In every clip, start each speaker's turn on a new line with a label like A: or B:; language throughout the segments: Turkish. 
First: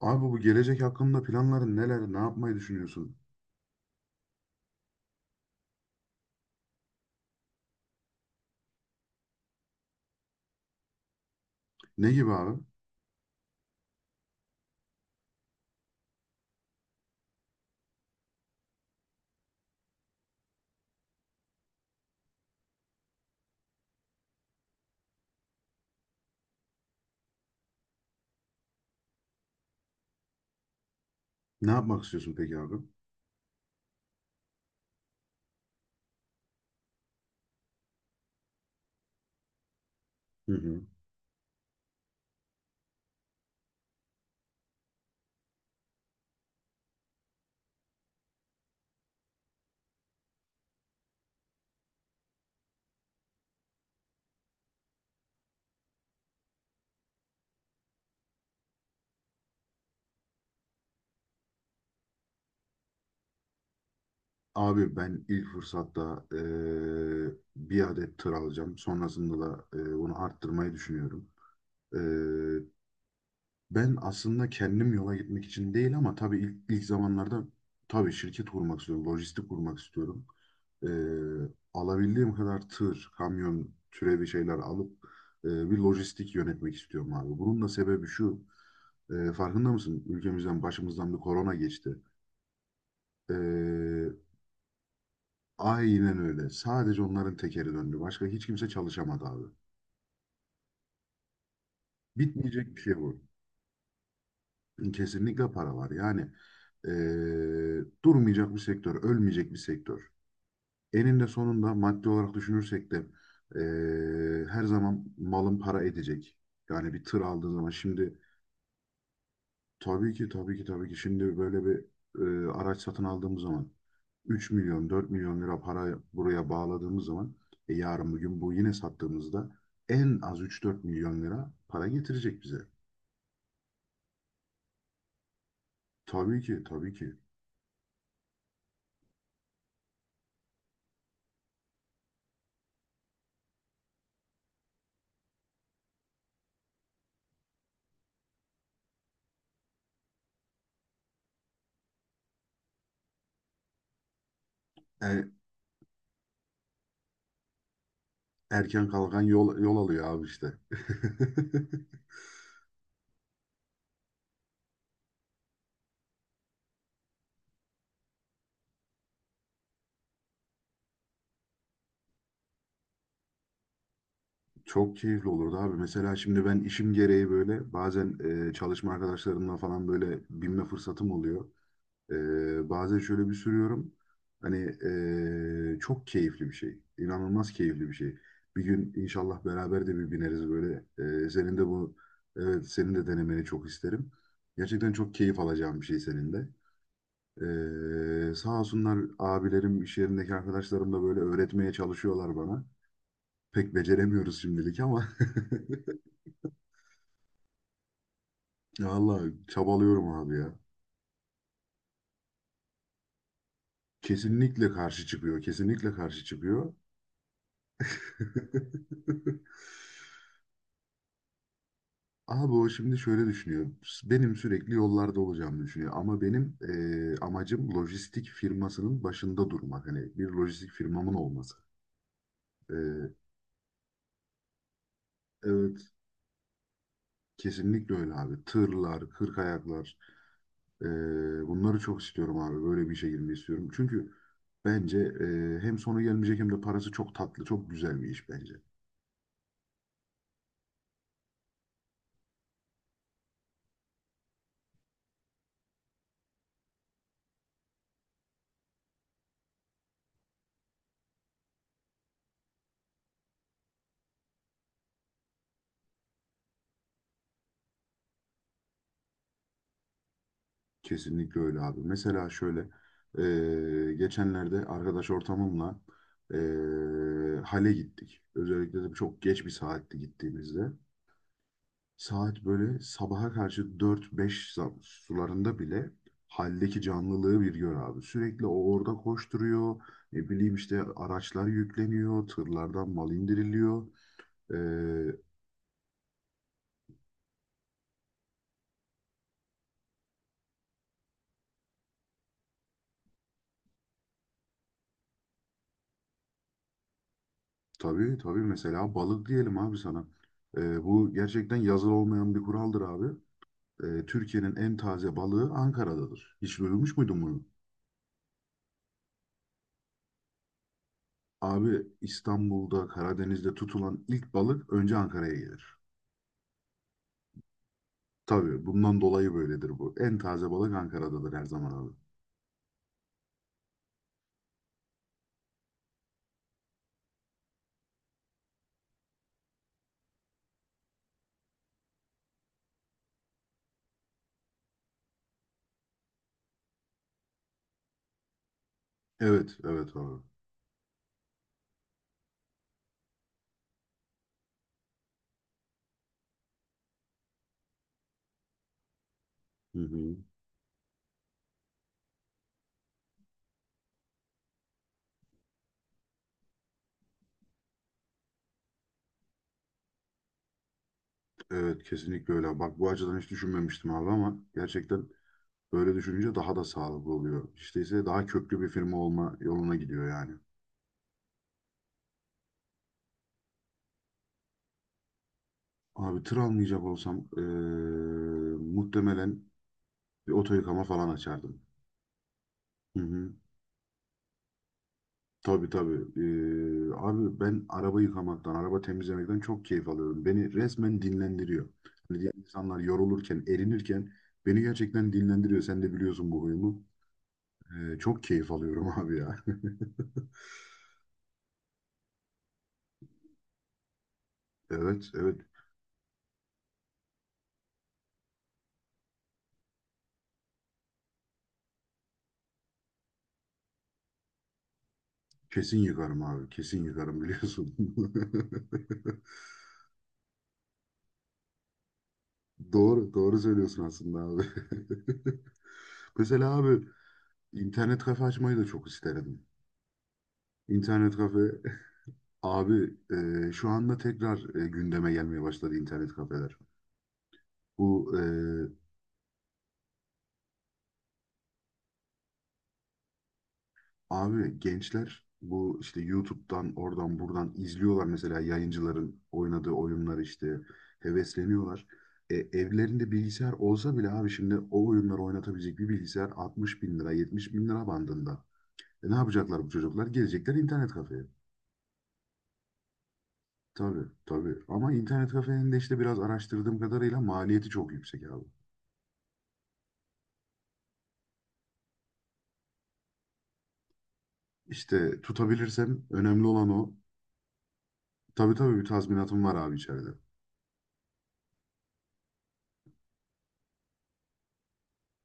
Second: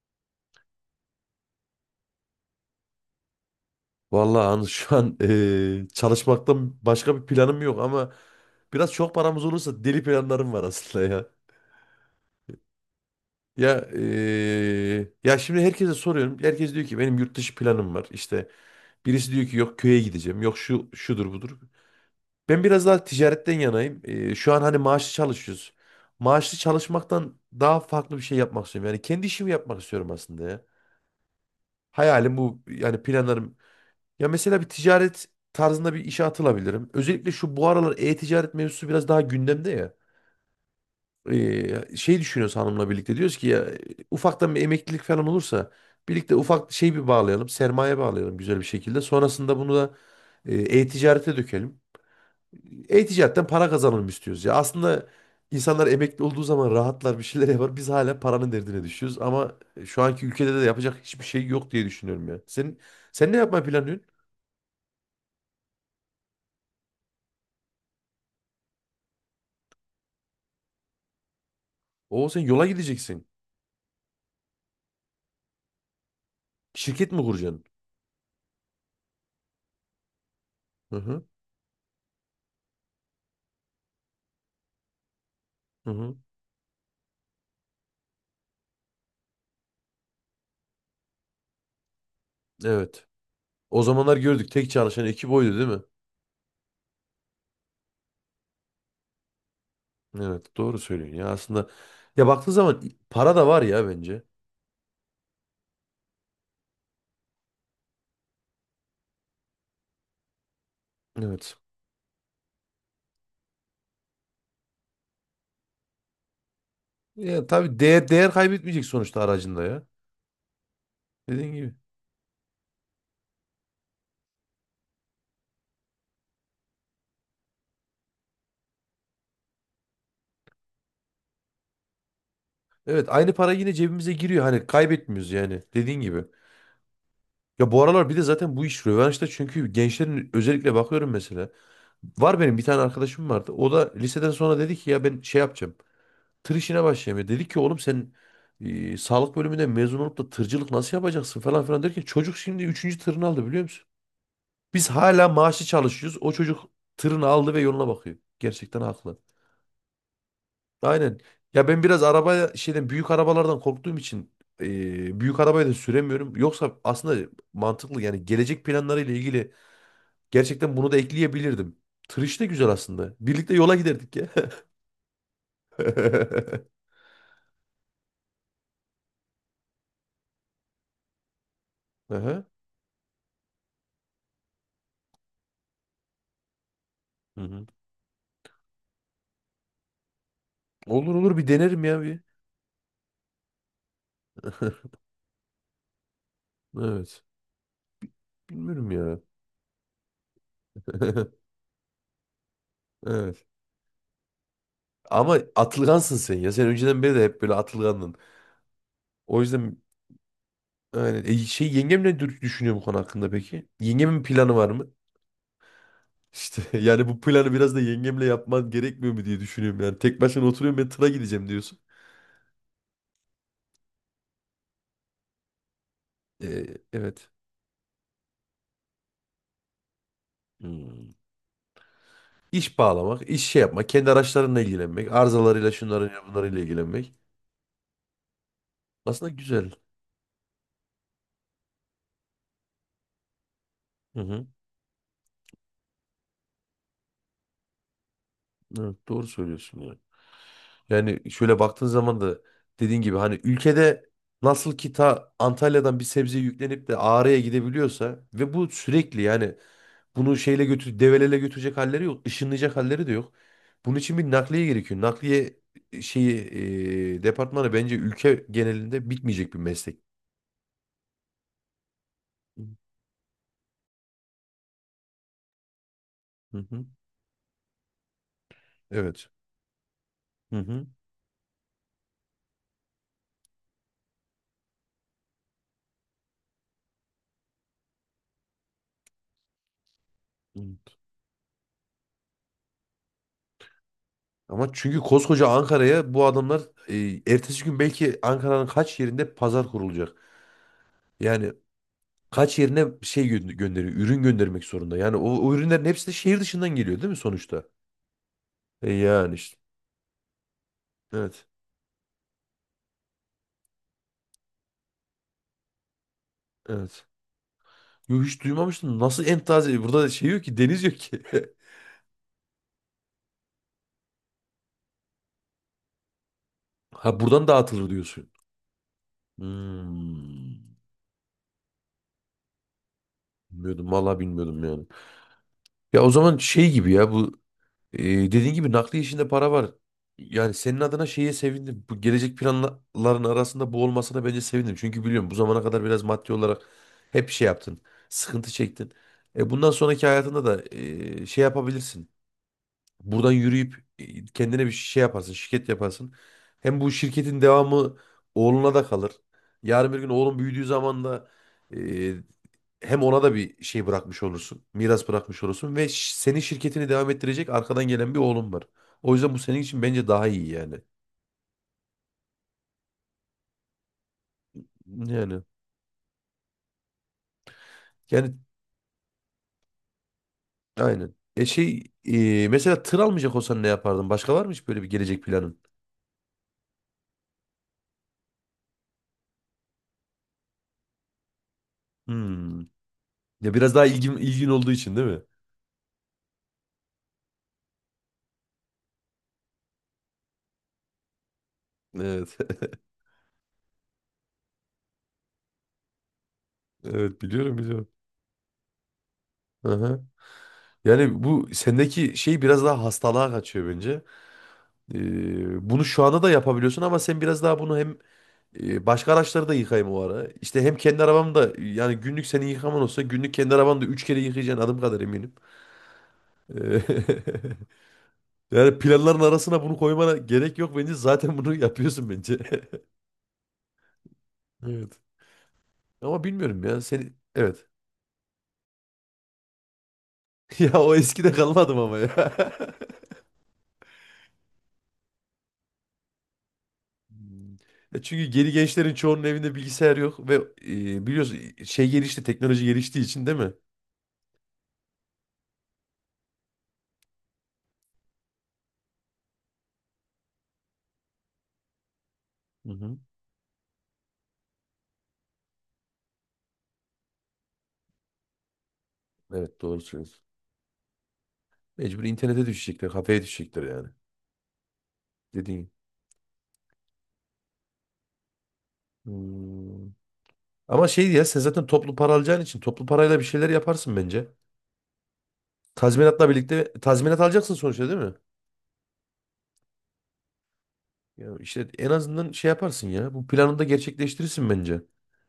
A: Abi bu gelecek hakkında planların neler, ne yapmayı düşünüyorsun?
B: Vallahi Anıl şu an çalışmaktan başka bir planım yok ama biraz çok paramız olursa deli planlarım var aslında ya.
A: Ne gibi abi?
B: Ya ya şimdi herkese soruyorum. Herkes diyor ki benim yurt dışı planım var. İşte birisi diyor ki yok köye gideceğim. Yok şu şudur budur. Ben biraz daha ticaretten yanayım. Şu an hani maaşlı çalışıyoruz. Maaşlı çalışmaktan daha farklı bir şey yapmak istiyorum. Yani kendi işimi yapmak istiyorum aslında ya.
A: Ne yapmak istiyorsun
B: Hayalim
A: peki
B: bu,
A: abi?
B: yani planlarım. Ya mesela bir ticaret tarzında bir işe atılabilirim. Özellikle şu bu aralar e-ticaret mevzusu biraz daha gündemde ya.
A: Hı hı.
B: Şey düşünüyoruz hanımla birlikte, diyoruz ki ya ufaktan bir emeklilik falan olursa birlikte ufak şey bir bağlayalım, sermaye bağlayalım güzel bir şekilde. Sonrasında bunu da e-ticarete dökelim. E-ticaretten para kazanalım istiyoruz ya. Aslında insanlar emekli olduğu zaman rahatlar, bir şeyler yapar. Biz hala paranın derdine düşüyoruz ama şu anki ülkede de yapacak hiçbir şey yok diye düşünüyorum ya. Sen ne yapmayı planlıyorsun?
A: Abi ben ilk fırsatta bir adet tır alacağım. Sonrasında da bunu arttırmayı düşünüyorum.
B: Oo, sen yola gideceksin.
A: Ben aslında kendim yola gitmek için değil ama tabii ilk
B: Şirket mi
A: zamanlarda
B: kuracaksın?
A: tabii şirket kurmak istiyorum, lojistik kurmak istiyorum. Ee,
B: Hı hı.
A: alabildiğim kadar tır, kamyon türevi şeyler alıp bir
B: Hı hı.
A: lojistik yönetmek istiyorum abi. Bunun da sebebi şu, farkında mısın? Ülkemizden başımızdan bir korona geçti.
B: Evet. O
A: Ee,
B: zamanlar gördük, tek çalışan ekip oydu değil mi?
A: aynen öyle. Sadece onların tekeri döndü. Başka hiç kimse çalışamadı abi.
B: Evet, doğru söylüyorsun ya aslında. Ya baktığın
A: Bitmeyecek bir
B: zaman
A: şey bu.
B: para da var ya bence.
A: Kesinlikle para var. Yani durmayacak bir sektör, ölmeyecek bir sektör. Eninde
B: Evet.
A: sonunda maddi olarak düşünürsek de her zaman malın para edecek. Yani bir tır
B: Ya
A: aldığın zaman
B: tabii, değer
A: şimdi
B: değer kaybetmeyecek sonuçta aracında ya.
A: tabii ki tabii ki tabii ki şimdi
B: Dediğin
A: böyle
B: gibi.
A: bir araç satın aldığımız zaman 3 milyon 4 milyon lira para buraya bağladığımız zaman yarın bugün bu yine sattığımızda en az 3-4 milyon lira para getirecek bize.
B: Evet, aynı para yine cebimize giriyor. Hani kaybetmiyoruz yani. Dediğin gibi.
A: Tabii ki tabii ki.
B: Ya bu aralar bir de zaten bu iş rövanşta, çünkü gençlerin özellikle bakıyorum mesela. Var, benim bir tane arkadaşım vardı. O da liseden sonra dedi ki ya ben şey yapacağım, tır işine başlayamıyor. Dedik ki oğlum sen sağlık bölümünden mezun olup da tırcılık nasıl yapacaksın falan filan derken çocuk şimdi üçüncü tırını aldı, biliyor musun? Biz
A: E,
B: hala maaşlı çalışıyoruz. O çocuk tırını aldı ve yoluna bakıyor. Gerçekten
A: Erken
B: haklı.
A: kalkan yol alıyor abi işte.
B: Aynen. Ya ben biraz araba şeyden, büyük arabalardan korktuğum için büyük arabayı da süremiyorum. Yoksa aslında mantıklı, yani gelecek planlarıyla ilgili gerçekten bunu da ekleyebilirdim. Tır işi de güzel aslında. Birlikte yola giderdik ya.
A: Çok keyifli olurdu abi. Mesela şimdi ben işim gereği böyle bazen çalışma arkadaşlarımla falan böyle binme fırsatım oluyor.
B: Aha.
A: Bazen şöyle bir sürüyorum. Hani çok keyifli bir şey.
B: Hı
A: İnanılmaz
B: hı.
A: keyifli bir şey. Bir gün inşallah beraber de bir bineriz böyle.
B: Olur
A: E,
B: olur, bir
A: senin de
B: denerim
A: bu,
B: ya bir.
A: evet, senin de denemeni çok isterim. Gerçekten çok keyif alacağım bir şey senin de.
B: Evet.
A: Sağ
B: Bilmiyorum
A: olsunlar
B: ya.
A: abilerim, iş yerindeki arkadaşlarım da böyle öğretmeye çalışıyorlar bana.
B: Evet.
A: Pek beceremiyoruz şimdilik ama
B: Ama atılgansın sen ya. Sen önceden beri de hep böyle atılgandın.
A: vallahi
B: O yüzden
A: çabalıyorum abi ya.
B: aynen. E, şey, yengem düşünüyor bu konu hakkında peki? Yengemin planı var
A: Kesinlikle
B: mı?
A: karşı çıkıyor, kesinlikle karşı
B: İşte
A: çıkıyor.
B: yani bu planı biraz da yengemle yapman gerekmiyor mu diye düşünüyorum yani. Tek başına oturuyorum, ben tıra gideceğim diyorsun.
A: Abi o şimdi şöyle düşünüyor. Benim sürekli yollarda olacağımı düşünüyor. Ama benim
B: E, evet.
A: amacım lojistik firmasının başında durmak. Hani bir lojistik
B: Hmm.
A: firmamın olması.
B: İş
A: Eee,
B: bağlamak, iş şey yapmak, kendi araçlarınla ilgilenmek, arızalarıyla
A: evet,
B: şunlarıyla bunlarıyla ilgilenmek.
A: kesinlikle öyle abi. Tırlar,
B: Aslında
A: kırk
B: güzel.
A: ayaklar. Ee, bunları çok istiyorum abi. Böyle bir işe girmeyi istiyorum. Çünkü
B: Hı hı.
A: bence hem sonu gelmeyecek hem de parası çok tatlı, çok güzel bir iş bence.
B: Evet, doğru söylüyorsun ya. Yani şöyle baktığın zaman da, dediğin gibi, hani ülkede nasıl ki ta Antalya'dan bir sebze yüklenip de Ağrı'ya gidebiliyorsa ve bu sürekli, yani bunu şeyle götür, develele götürecek halleri yok, ışınlayacak halleri de yok. Bunun için bir nakliye gerekiyor. Nakliye şeyi departmanı bence ülke genelinde bitmeyecek bir meslek.
A: Kesinlikle öyle abi. Mesela şöyle geçenlerde arkadaş ortamımla e,
B: Hı hı.
A: hale gittik. Özellikle de çok
B: Evet.
A: geç bir saatte
B: Hı
A: gittiğimizde.
B: hı.
A: Saat böyle sabaha karşı dört beş sularında bile haldeki canlılığı bir gör abi. Sürekli o orada koşturuyor. Ne bileyim işte
B: Hı.
A: araçlar yükleniyor. Tırlardan mal indiriliyor.
B: Ama çünkü
A: Ee,
B: koskoca Ankara'ya bu adamlar, e, ertesi gün belki Ankara'nın kaç yerinde pazar kurulacak. Yani kaç yerine gönderiyor, ürün göndermek zorunda. Yani o, o ürünlerin hepsi de şehir dışından geliyor değil mi sonuçta?
A: tabii tabii,
B: E
A: mesela balık
B: yani işte.
A: diyelim abi sana. Bu
B: Evet.
A: gerçekten yazılı olmayan bir kuraldır abi. Türkiye'nin en taze balığı Ankara'dadır. Hiç duymuş
B: Evet.
A: muydun bunu?
B: Yo, hiç duymamıştım. Nasıl en taze? Burada şey yok ki, deniz yok ki.
A: Abi İstanbul'da Karadeniz'de tutulan ilk balık önce Ankara'ya gelir.
B: Ha, buradan dağıtılır diyorsun.
A: Tabii bundan dolayı böyledir bu. En taze balık
B: Hmm.
A: Ankara'dadır her zaman abi.
B: Bilmiyordum. Vallahi bilmiyordum yani. Ya o zaman şey gibi ya bu Ee, dediğin gibi nakliye işinde para var. Yani senin adına şeye sevindim. Bu gelecek planların arasında bu olmasına bence sevindim. Çünkü biliyorum, bu zamana kadar biraz maddi olarak hep şey yaptın. Sıkıntı çektin. E,
A: Evet,
B: bundan
A: evet
B: sonraki
A: abi.
B: hayatında da e, şey yapabilirsin. Buradan yürüyüp e, kendine bir şey yaparsın, şirket yaparsın. Hem bu şirketin devamı oğluna da kalır.
A: Hı
B: Yarın bir gün
A: hı.
B: oğlun büyüdüğü zaman da hem ona da bir şey bırakmış olursun. Miras bırakmış olursun ve senin şirketini devam ettirecek arkadan gelen bir oğlun var. O yüzden bu senin için bence daha iyi yani.
A: Evet, kesinlikle öyle. Bak bu açıdan hiç düşünmemiştim abi ama gerçekten
B: Yani
A: böyle düşününce daha da sağlıklı oluyor. İşte ise daha
B: yani
A: köklü bir firma olma yoluna gidiyor yani.
B: aynen. E şey, e, mesela tır almayacak olsan ne yapardın? Başka var mı hiç böyle bir gelecek planın?
A: Abi tır almayacak olsam muhtemelen bir oto yıkama falan açardım.
B: Hmm.
A: Hı hı.
B: Ya biraz daha ilgin olduğu için değil mi?
A: Tabii tabii. Abi ben araba yıkamaktan, araba temizlemekten çok keyif alıyorum. Beni resmen dinlendiriyor. Hani diğer
B: Evet.
A: insanlar yorulurken, erinirken beni gerçekten dinlendiriyor. Sen de biliyorsun bu huyumu.
B: Evet biliyorum, biliyorum.
A: Çok keyif alıyorum abi ya.
B: Aha. Yani bu sendeki şey biraz daha hastalığa kaçıyor bence.
A: Evet, evet.
B: E, bunu şu anda da yapabiliyorsun ama sen biraz daha bunu hem E, başka araçları da yıkayayım o ara. İşte hem kendi arabam da, yani günlük senin yıkaman olsa, günlük kendi arabanı da 3 kere yıkayacaksın adım kadar eminim.
A: Kesin yıkarım abi.
B: E,
A: Kesin yıkarım biliyorsun.
B: yani planların arasına bunu koymana gerek yok bence. Zaten bunu yapıyorsun bence.
A: Doğru, doğru söylüyorsun aslında abi.
B: Evet. Ama
A: Mesela
B: bilmiyorum ya.
A: abi
B: Seni, evet.
A: internet kafe açmayı da çok isterim.
B: Ya o
A: İnternet
B: eskide
A: kafe.
B: kalmadım ama ya.
A: Abi şu anda tekrar gündeme gelmeye başladı internet kafeler.
B: Hmm. Ya
A: Bu
B: çünkü
A: e,
B: geri gençlerin çoğunun evinde bilgisayar yok ve e, biliyorsun, şey gelişti, teknoloji geliştiği için değil mi?
A: abi gençler bu işte YouTube'dan oradan buradan izliyorlar mesela yayıncıların oynadığı oyunları işte hevesleniyorlar. E,
B: Hı hı.
A: evlerinde bilgisayar olsa bile abi şimdi o oyunları oynatabilecek bir bilgisayar 60 bin lira 70 bin lira bandında. Ne
B: Evet,
A: yapacaklar bu
B: doğru
A: çocuklar?
B: söylüyorsun.
A: Gelecekler internet kafeye.
B: Mecbur internete düşecekler, kafeye düşecekler yani.
A: Tabii tabii ama internet
B: Dediğin gibi.
A: kafenin de işte biraz araştırdığım kadarıyla maliyeti çok yüksek abi.
B: Hmm. Ama şey, ya sen zaten toplu para alacağın için toplu parayla bir şeyler yaparsın bence.
A: İşte tutabilirsem
B: Tazminatla
A: önemli
B: birlikte,
A: olan o.
B: tazminat alacaksın sonuçta değil mi?
A: Tabii tabii bir tazminatım var abi içeride.
B: Ya işte en azından şey yaparsın ya. Bu planını da gerçekleştirirsin bence.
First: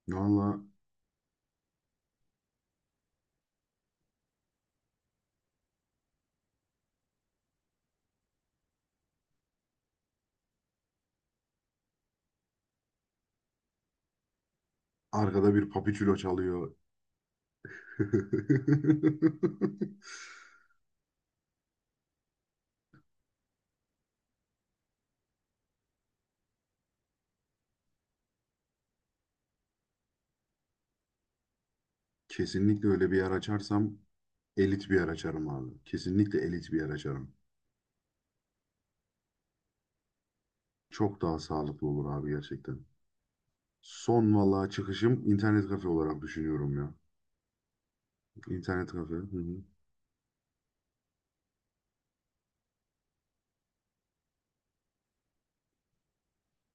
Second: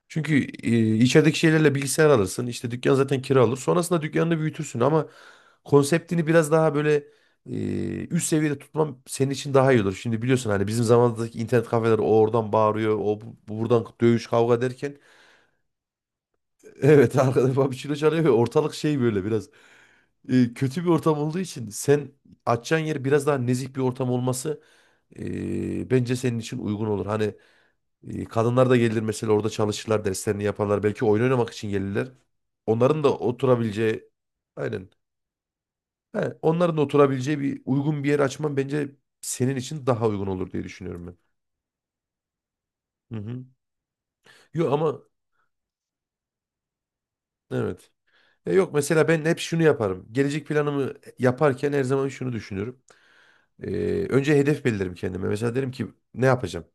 B: Çünkü
A: Valla
B: e, içerideki şeylerle bilgisayar alırsın. İşte dükkan zaten kira alır. Sonrasında dükkanını büyütürsün ama konseptini biraz daha böyle e, üst seviyede tutmam senin için daha iyi olur. Şimdi biliyorsun hani bizim zamanımızdaki internet kafeler, o oradan bağırıyor, buradan dövüş kavga derken
A: arkada bir papiçulo çalıyor.
B: evet, arkada bir çilo çalıyor ve ortalık şey, böyle biraz e, kötü bir ortam olduğu için sen açacağın yer biraz daha nezih bir ortam olması e, bence senin için uygun olur. Hani e, kadınlar da gelir mesela, orada çalışırlar, derslerini yaparlar. Belki oyun oynamak için gelirler.
A: Kesinlikle
B: Onların
A: öyle
B: da
A: bir yer açarsam
B: oturabileceği
A: elit
B: aynen.
A: bir yer açarım abi.
B: He,
A: Kesinlikle elit
B: onların
A: bir
B: da
A: yer açarım.
B: oturabileceği bir uygun bir yer açman bence senin için daha uygun olur diye düşünüyorum ben.
A: Çok daha sağlıklı olur abi gerçekten.
B: Hı hı.
A: Son valla
B: Yok ama
A: çıkışım internet kafe olarak düşünüyorum ya.
B: evet. E, yok
A: İnternet
B: mesela
A: kafe.
B: ben
A: Hı
B: hep şunu
A: hı.
B: yaparım. Gelecek planımı yaparken her zaman şunu düşünüyorum. E, önce hedef belirlerim kendime. Mesela derim ki ne yapacağım?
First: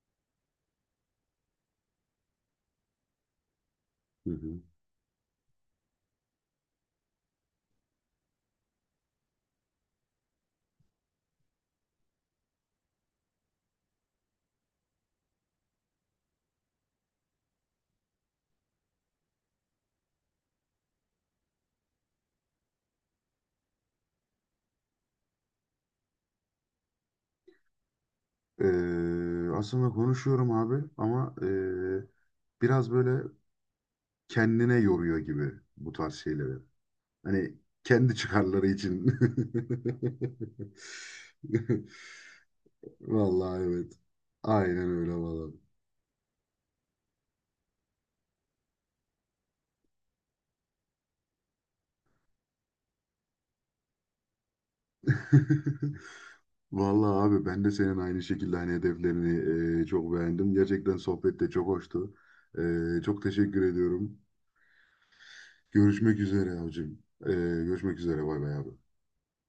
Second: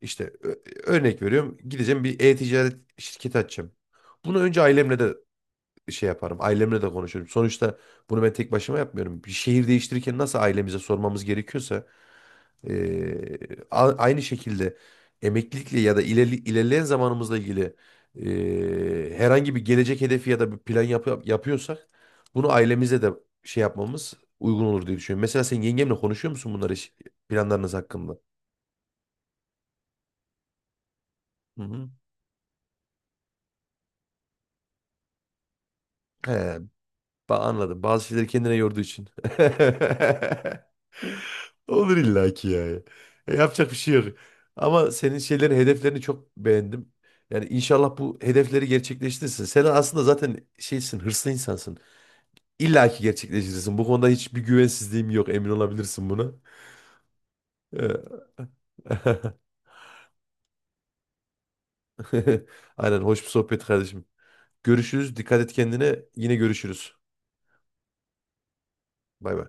B: İşte ö- örnek veriyorum. Gideceğim, bir e-ticaret şirketi açacağım.
A: Hı
B: Bunu önce
A: hı.
B: ailemle de şey yaparım. Ailemle de konuşurum. Sonuçta bunu ben tek başıma yapmıyorum. Bir şehir değiştirirken nasıl ailemize sormamız gerekiyorsa, aynı şekilde emeklilikle ya da ilerleyen zamanımızla ilgili herhangi bir gelecek hedefi ya da bir plan yapıyorsak, bunu ailemize de şey yapmamız uygun olur diye düşünüyorum. Mesela sen yengemle konuşuyor musun bunları, planlarınız hakkında?
A: Aslında konuşuyorum abi ama
B: Hı hı.
A: biraz böyle kendine yoruyor gibi bu tarz şeyleri.
B: He,
A: Hani
B: anladım. Bazı
A: kendi
B: şeyleri kendine
A: çıkarları
B: yorduğu için.
A: için.
B: Olur illaki yani. E,
A: Vallahi
B: yapacak bir şey
A: evet.
B: yok.
A: Aynen
B: Ama
A: öyle
B: senin
A: valla.
B: şeylerin, hedeflerini çok beğendim. Yani inşallah bu hedefleri gerçekleştirirsin. Sen aslında zaten şeysin, hırslı insansın. İlla ki gerçekleştirirsin. Bu konuda hiçbir güvensizliğim yok. Emin olabilirsin buna.
A: Vallahi abi ben de senin aynı
B: Ee,
A: şekilde hani hedeflerini çok beğendim. Gerçekten sohbet de çok hoştu. E,
B: aynen. Hoş
A: çok
B: bir
A: teşekkür
B: sohbet kardeşim.
A: ediyorum.
B: Görüşürüz. Dikkat et kendine.
A: Görüşmek
B: Yine
A: üzere
B: görüşürüz.
A: abicim. Görüşmek üzere bay bay abi.
B: Bay bay.